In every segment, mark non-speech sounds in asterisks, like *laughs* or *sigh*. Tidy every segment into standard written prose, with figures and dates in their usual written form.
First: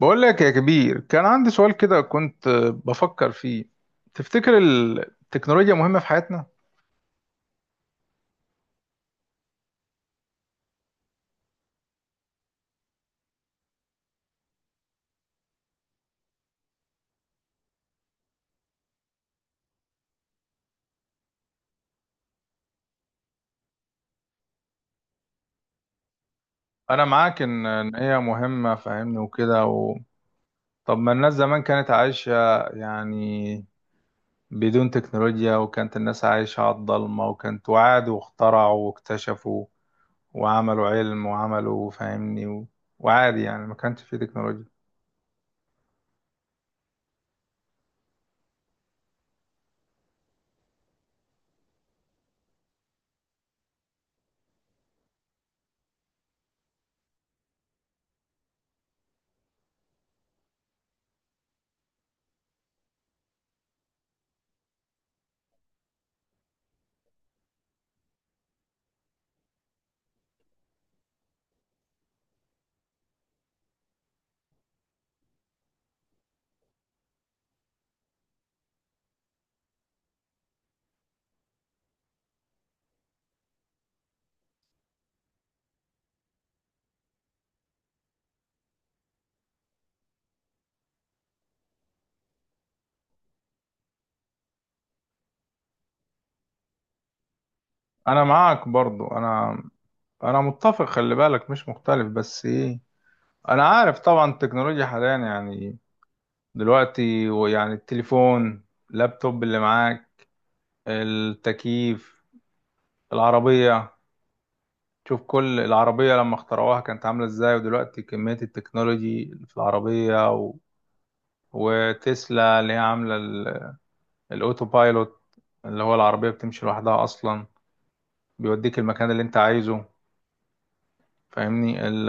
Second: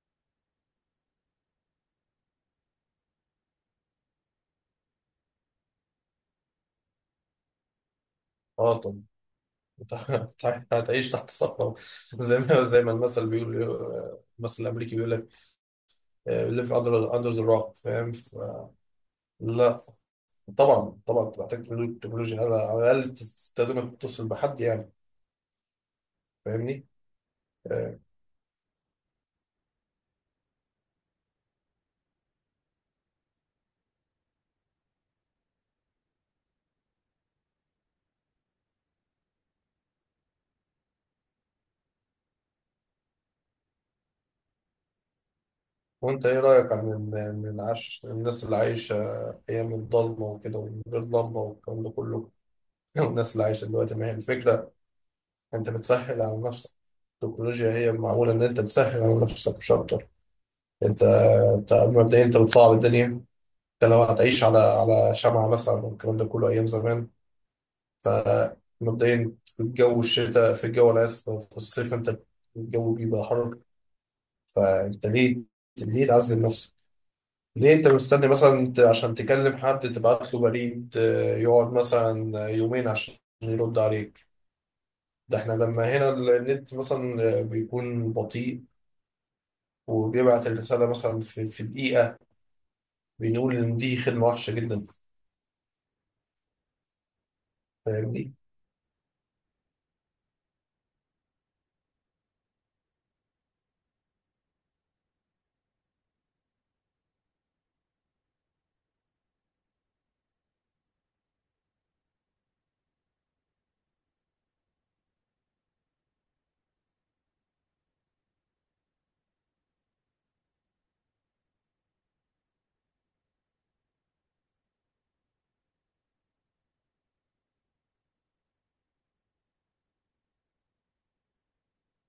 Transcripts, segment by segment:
بقول لك يا كبير، كان عندي سؤال كده كنت بفكر فيه. تفتكر التكنولوجيا مهمة في حياتنا؟ اه طب. *laughs* هتعيش تحت صخرة. *laughs* زي ما المثل بيقول، المثل الأمريكي بيقول لك ليف أندر ذا روك، فاهم لا. طبعا طبعا بتحتاج تكنولوجيا على الأقل تستخدمها تتصل بحد يعني، فاهمني. أنا معاك إن آه، هي مهمة فاهمني وكده و... طب ما الناس زمان كانت عايشة يعني بدون تكنولوجيا، وكانت الناس عايشة على الضلمة، وكانت وعادوا واخترعوا واكتشفوا وعملوا علم وعملوا فاهمني و... وعادي يعني ما كانش فيه تكنولوجيا. وأنت إيه رأيك عن عن العش الناس اللي عايشة أيام الضلمة وكده ومن غير لمبة والكلام ده كله. *laughs* والناس اللي عايشة دلوقتي، ما هي الفكرة، أنت بتسهل على نفسك. التكنولوجيا هي معمولة إن أنت تسهل على نفسك مش أكتر. انت انت مبدئيا انت بتصعب الدنيا. انت لو هتعيش على شمعة مثلا والكلام ده كله ايام زمان، فمبدئيا في الجو الشتاء في الجو، انا اسف، في الصيف انت الجو بيبقى حر. فانت ليه، ليه تعذب نفسك؟ ليه انت مستني مثلا عشان تكلم حد تبعت له بريد يقعد مثلا يومين عشان يرد عليك. ده احنا لما هنا النت مثلا بيكون بطيء وبيبعت الرسالة مثلا في دقيقة، بنقول إن دي خدمة وحشة جدا. أنا فاهمني؟ معاك برضو، أنا متفق، خلي بالك مش مختلف، بس إيه، انا عارف طبعا التكنولوجيا حاليا يعني دلوقتي، ويعني التليفون، اللابتوب اللي معاك، التكييف، العربية. شوف كل العربية لما اخترعوها كانت عاملة ازاي، ودلوقتي كمية التكنولوجي في العربية و... وتسلا اللي هي عاملة الاوتو بايلوت، اللي هو العربية بتمشي لوحدها اصلا، بيوديك المكان اللي انت عايزه. فاهمني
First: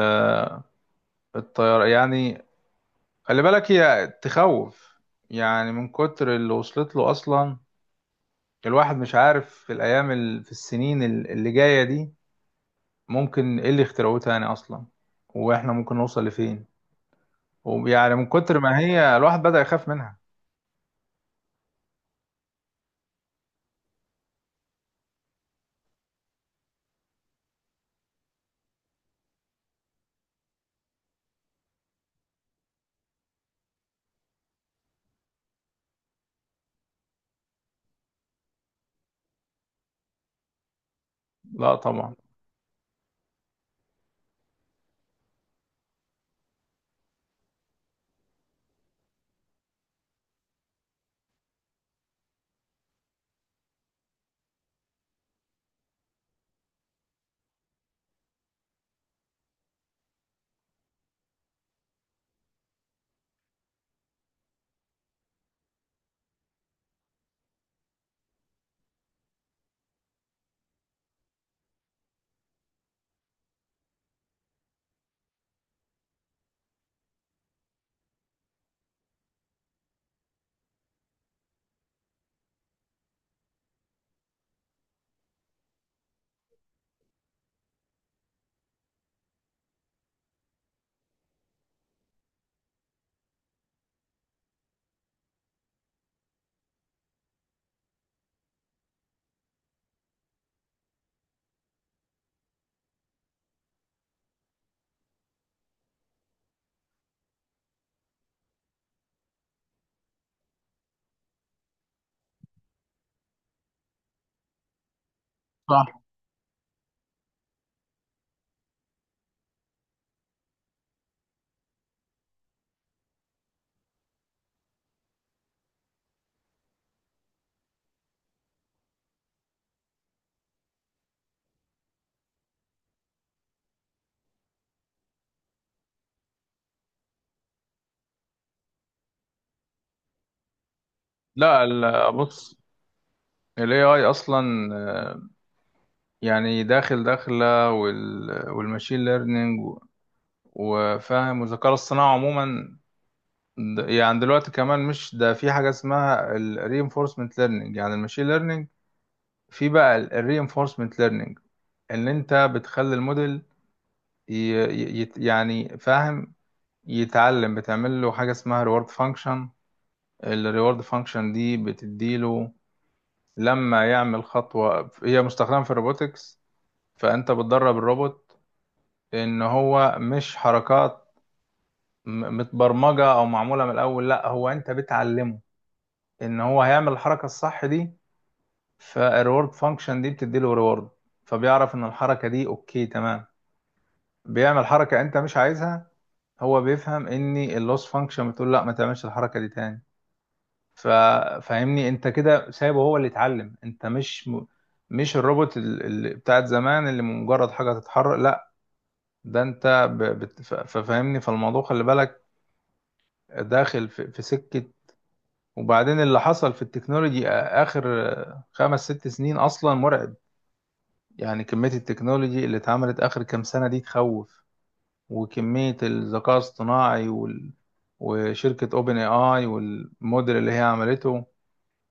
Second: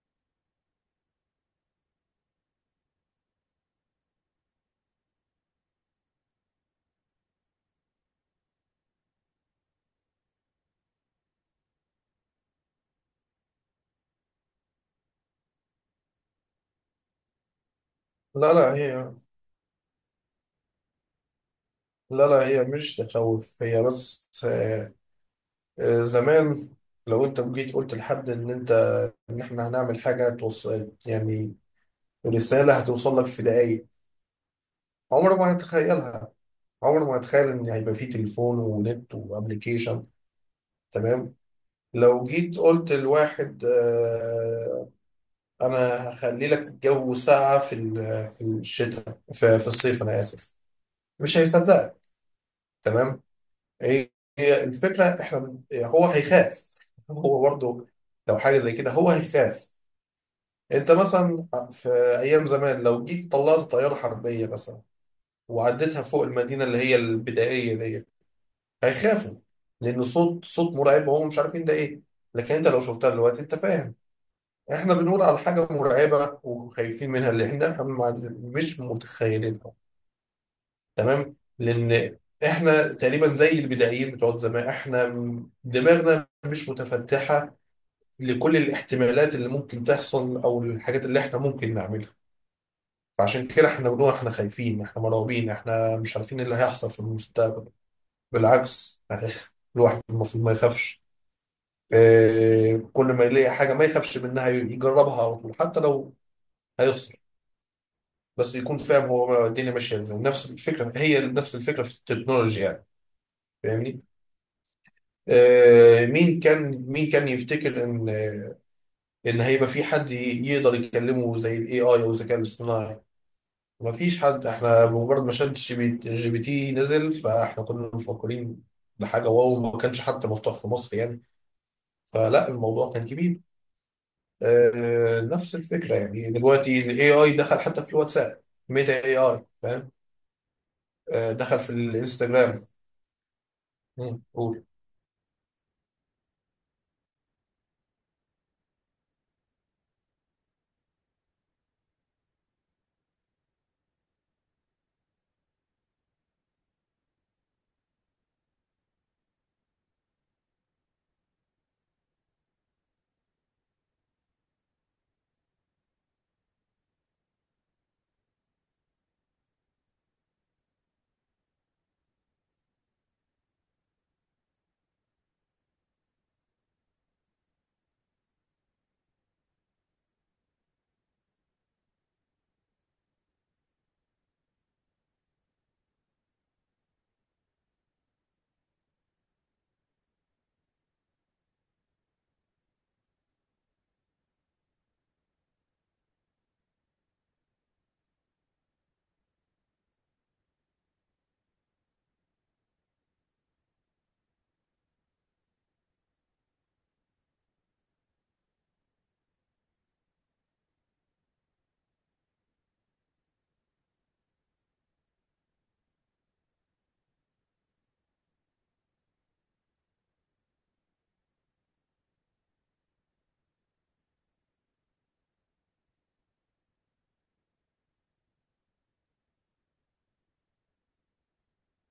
الطيارة يعني. خلي بالك هي تخوف يعني، من كتر اللي وصلت له اصلا. الواحد مش عارف في في اللي جايه دي ممكن ايه اللي اخترعوه تاني اصلا، واحنا ممكن نوصل لفين. ويعني من لا كتر لا ما هي هي، الواحد بدأ يخاف منها. لا لا، هي مش تخوف، هي بس زمان لو انت جيت قلت لحد ان انت، ان احنا هنعمل حاجه توصل يعني، رساله هتوصل لك في دقايق، عمره ما هتخيلها. عمره ما هتخيل ان هيبقى فيه تليفون ونت وابلكيشن، تمام. لا طبعا. لو جيت قلت لواحد انا هخلي لك الجو ساقع في في الشتاء في الصيف، انا اسف، مش هيصدقك، تمام. هي هي الفكره احنا، هو هيخاف، هو برضه لو حاجه زي كده هو هيخاف. انت مثلا في ايام زمان لو جيت طلعت طياره حربيه مثلا وعديتها فوق المدينه اللي هي البدائيه دي، هيخافوا، لان صوت مرعب وهم مش عارفين ده ايه. لكن انت لو شفتها دلوقتي انت فاهم، احنا بنقول على حاجه مرعبه وخايفين منها اللي احنا مش متخيلينها. تمام، لان احنا تقريبا زي البدائيين بتوع زمان، احنا دماغنا مش متفتحه لكل الاحتمالات اللي ممكن تحصل او الحاجات اللي احنا ممكن نعملها. فعشان كده احنا بنقول احنا خايفين، احنا مرعوبين، احنا مش عارفين إيه اللي هيحصل في المستقبل. بالعكس *laughs* يعني الواحد المفروض ما يخافش. كل ما يلاقي حاجه ما يخافش منها، يجربها على طول حتى لو هيخسر، بس يكون فاهم هو الدنيا ماشيه ازاي. نفس الفكره، هي نفس الفكره في التكنولوجيا يعني، فاهمني. صح. مين كان يفتكر ان ان هيبقى في حد يقدر يكلمه زي الاي اي او الذكاء الاصطناعي؟ مفيش حد. احنا بمجرد ما شات جي بي جي بي تي نزل، فاحنا كنا مفكرين بحاجه واو، ما كانش حتى مفتوح في مصر يعني، فلا الموضوع كان كبير. نفس الفكره يعني، دلوقتي الاي اي دخل حتى في الواتساب، ميتا اي اي فاهم. دخل لا في بص، الانستجرام. ال AI مم، قول. أصلا، يعني داخلة وال والماشين ليرنينج، وفاهم، والذكاء الاصطناعي عموما. يعني دلوقتي كمان مش ده في حاجة اسمها ال reinforcement learning، يعني الماشين ليرنينج في بقى ال reinforcement learning. ان انت بتخلي الموديل يعني فاهم، يتعلم. بتعمل له حاجه اسمها ريورد فانكشن. الريورد فانكشن دي بتديله لما يعمل خطوه، هي مستخدمه في الروبوتكس. فانت بتدرب الروبوت ان هو مش حركات متبرمجه او معموله من الاول، لا هو انت بتعلمه ان هو هيعمل الحركه الصح دي. فالريورد فانكشن دي بتديله ريورد، فبيعرف ان الحركه دي اوكي تمام. بيعمل حركه انت مش عايزها، هو بيفهم ان اللوس فانكشن بتقول لا ما تعملش الحركه دي تاني. ف... فاهمني، انت كده سايبه هو اللي يتعلم، انت مش الروبوت اللي بتاعت زمان، اللي مجرد حاجه تتحرك، لا. ده انت ففاهمني، فالموضوع خلي بالك داخل في سكه. وبعدين اللي حصل في التكنولوجي اخر خمس ست سنين اصلا مرعب. يعني كميه التكنولوجي اللي اتعملت اخر كام سنه دي تخوف، وكمية الذكاء الاصطناعي وال... وشركة اوبن اي اي، والموديل اللي هي عملته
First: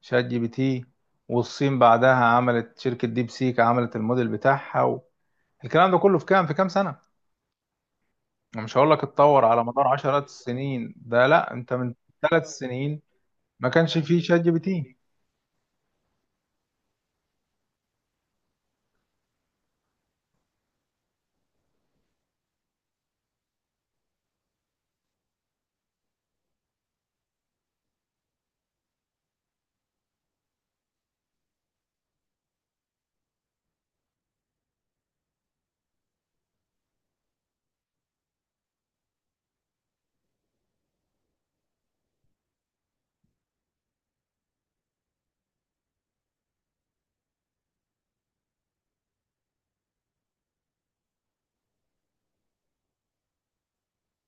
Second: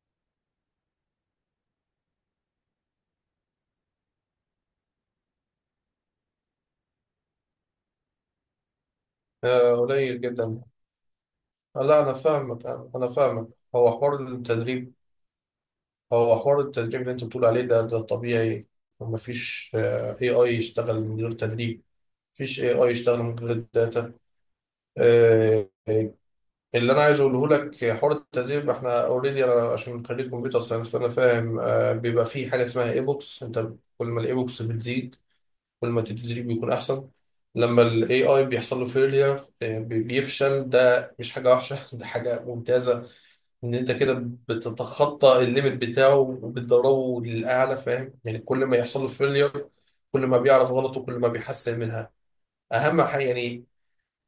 شات جي بي تي، والصين بعدها عملت شركة ديب سيك، عملت الموديل بتاعها و... الكلام ده كله في كام في كام سنة. أنا مش هقول لك اتطور على مدار قليل عشرات جدا. السنين ده، لا انت من لا انا ثلاث فاهمك، انا سنين أنا فاهمك. ما هو كانش فيه حوار شات جي بي التدريب تي. هو حوار التدريب اللي انت بتقول عليه ده طبيعي، ومفيش اي اي يشتغل من غير تدريب، مفيش اي اي يشتغل من غير الداتا. آه، آه، اللي انا عايز اقوله لك، حوار التدريب احنا اوريدي، انا عشان خريج كمبيوتر ساينس فانا فاهم. بيبقى في حاجه اسمها اي بوكس. انت كل ما الاي بوكس بتزيد كل ما التدريب بيكون احسن. لما الاي اي بيحصل له فيلير، بيفشل، ده مش حاجه وحشه، *laughs* ده حاجه ممتازه. ان انت كده بتتخطى الليميت بتاعه وبتدربه للاعلى، فاهم يعني كل ما يحصل له فيلير كل ما بيعرف غلطه كل ما بيحسن منها، اهم حاجه يعني.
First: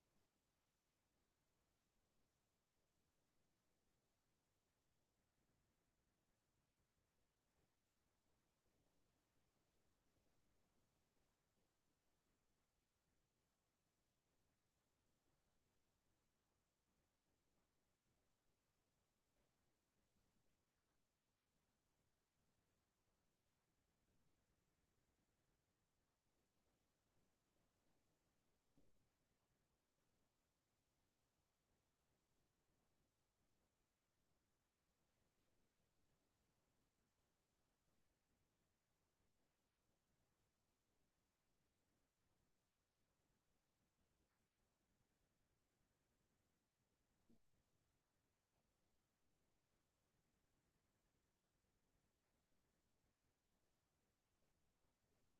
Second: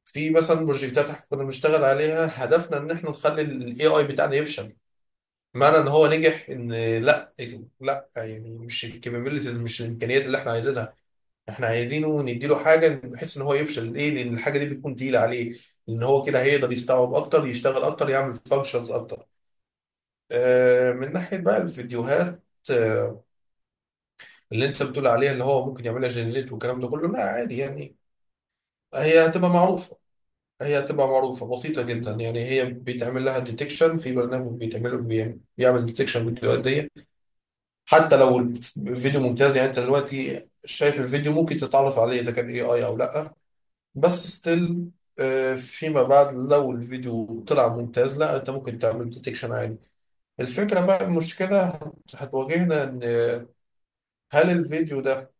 في مثلا بروجكتات احنا كنا بنشتغل عليها، هدفنا ان احنا نخلي الاي اي بتاعنا يفشل. معنى ان هو نجح ان لا، لا يعني مش الكابابيلتيز، مش الامكانيات اللي احنا عايزينها. احنا عايزينه نديله حاجه بحيث ان هو يفشل. ليه؟ لان الحاجه دي بتكون تقيله عليه، ان هو كده هيقدر يستوعب اكتر، يشتغل اكتر، يعمل فانكشنز اكتر. من ناحية بقى الفيديوهات آه، اللي انت بتقول عليها اللي هو ممكن يعملها جنريت والكلام ده كله، لا عادي يعني. هي هتبقى معروفة هي هتبقى معروفة بسيطة جدا يعني، هي بيتعمل لها ديتكشن، في برنامج بيتعمله بيعمل ديتكشن فيديوهات دي. حتى لو الفيديو ممتاز، يعني انت دلوقتي شايف الفيديو ممكن تتعرف عليه اذا كان اي اي او لا، بس ستيل فيما بعد لو الفيديو طلع ممتاز، لا انت ممكن تعمل ديتكشن عادي. الفكرة بقى، المشكلة هتواجهنا ان هل الفيديو ده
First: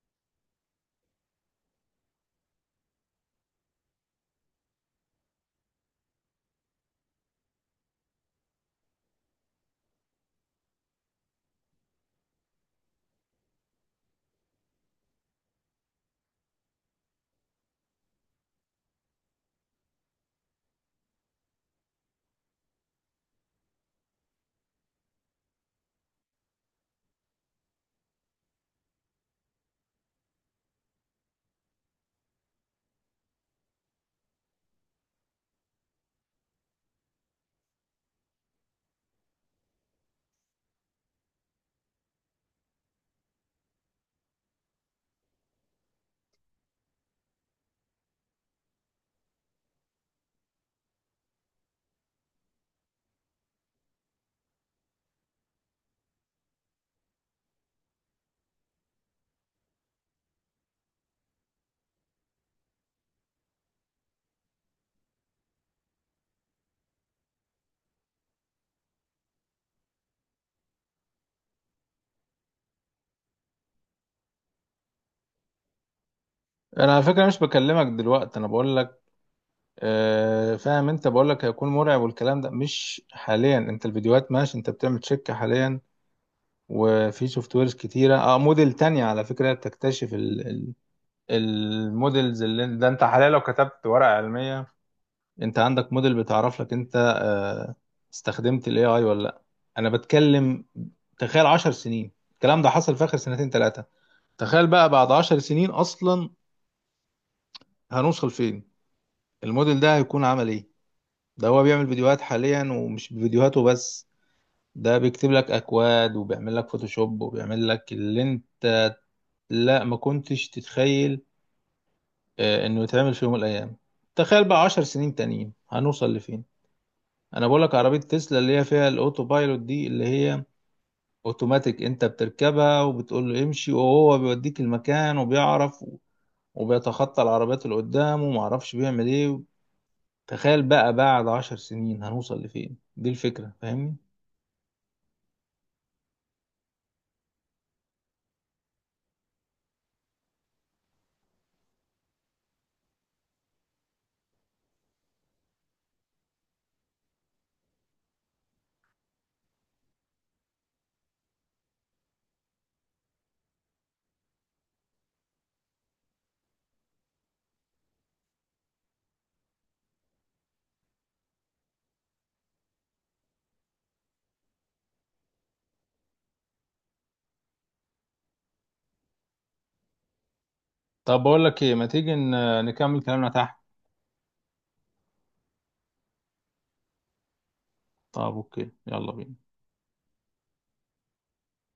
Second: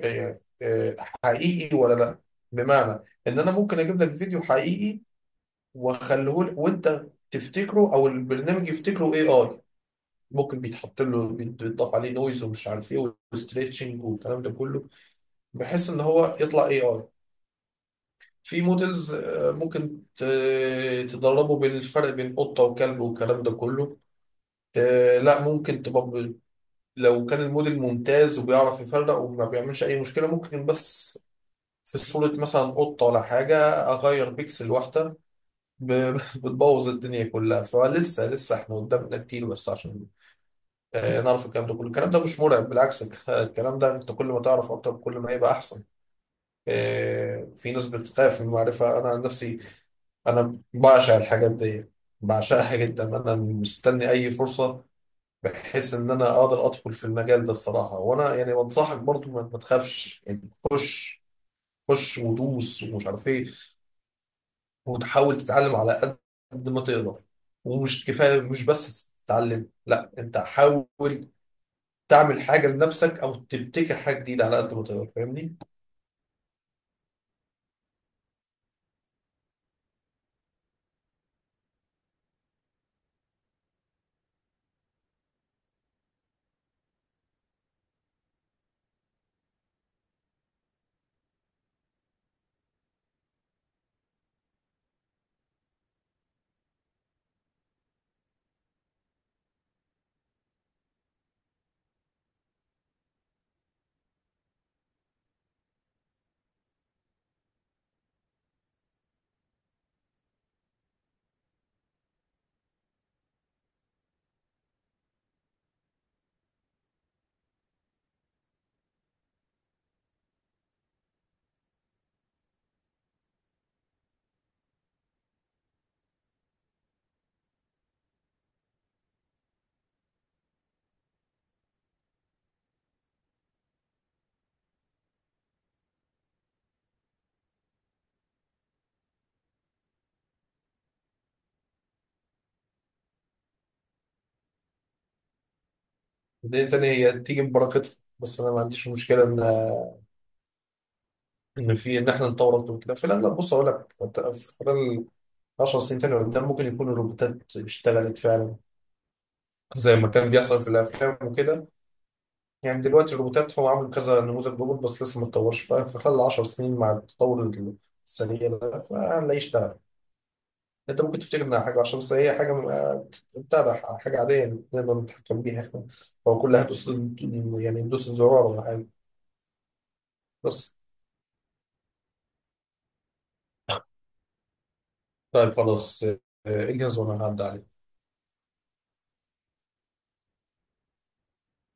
آه، آه، حقيقي ولا لا. بمعنى ان انا ممكن اجيب لك فيديو حقيقي واخليه لك، وانت تفتكره او البرنامج يفتكره اي اي. ممكن بيتحط له بيتضاف عليه نويز ومش عارف ايه وستريتشنج والكلام ده كله بحيث ان هو يطلع اي اي. في موديلز ممكن تدربه بالفرق بين قطه وكلب والكلام ده كله. لا ممكن تبقى، لو كان الموديل ممتاز وبيعرف يفرق وما بيعملش اي مشكله ممكن، بس في صورة مثلا قطة ولا حاجة أغير بيكسل واحدة، *laughs* بتبوظ الدنيا كلها. فلسه لسه احنا قدامنا كتير بس عشان نعرف الكلام ده كله. الكلام ده مش مرعب، بالعكس، الكلام ده انت كل ما تعرف أكتر كل ما هيبقى أحسن. في ناس بتخاف من المعرفة. أنا عن نفسي أنا بعشق الحاجات دي، بعشقها جدا، أنا مستني أي فرصة بحيث إن أنا أقدر أدخل في المجال ده الصراحة. وأنا يعني بنصحك برضو ما تخافش يعني، خش، خش ودوس ومش عارف إيه، وتحاول تتعلم على قد ما تقدر. ومش كفاية مش بس تتعلم، لا انت حاول تعمل حاجة لنفسك او تبتكر حاجة جديدة على قد ما تقدر، فاهمني؟ انا على فكرة مش بكلمك دلوقتي، انا بقول لك آه فاهم، انت بقول لك هيكون مرعب والكلام ده مش حاليا. انت الفيديوهات ماشي، انت بتعمل شركة حاليا، وفي سوفت ويرز كتيرة اه، موديل تانية على فكرة بتكتشف ال الموديلز اللي ده. انت حاليا لو كتبت ورقة علمية، انت عندك موديل بتعرف لك انت استخدمت الاي اي ولا لا. انا بتكلم، تخيل 10 سنين، الكلام ده حصل في اخر سنتين ثلاثة، تخيل بقى بعد 10 سنين اصلا هنوصل فين، الموديل ده هيكون عمل ايه. ده هو بيعمل فيديوهات حاليا، ومش فيديوهاته بس، ده بيكتب لك اكواد، وبيعمل لك فوتوشوب، وبيعمل لك اللي انت، لا ما كنتش تتخيل انه يتعمل في يوم من الايام. تخيل بقى 10 سنين تانيين هنوصل لفين. انا بقول لك عربية تسلا اللي هي فيها الاوتو بايلوت دي، اللي هي اوتوماتيك، انت بتركبها وبتقول له امشي، وهو بيوديك المكان، وبيعرف وبيتخطى العربيات اللي قدامه، ومعرفش بيعمل ايه. تخيل بقى بعد عشر سنين هنوصل لفين، دي الفكرة فاهمني. لان تاني هي تيجي ببركتها، بس انا ما عنديش مشكلة ان ان في ان احنا نطور اكتر من كده في الاغلب. بص اقول لك انت، في خلال 10 سنين تاني قدام ممكن يكون الروبوتات اشتغلت فعلا زي ما كان بيحصل في الافلام وكده. يعني دلوقتي الروبوتات، هو عامل كذا نموذج روبوت بس لسه ما اتطورش، في خلال 10 سنين مع التطور السريع ده فهنلاقيه اشتغل. انت ممكن تفتكر انها حاجه، عشان بس هي حاجه تتابع، حاجه عاديه نقدر نتحكم بيها احنا، هو كلها دوس يعني، ندوس الزرار ولا حاجه بس. طب بقول لك ايه، ما تيجي نكمل كلامنا تحت. طيب خلاص اجهز وانا هعدي عليك. طب اوكي، يلا بينا.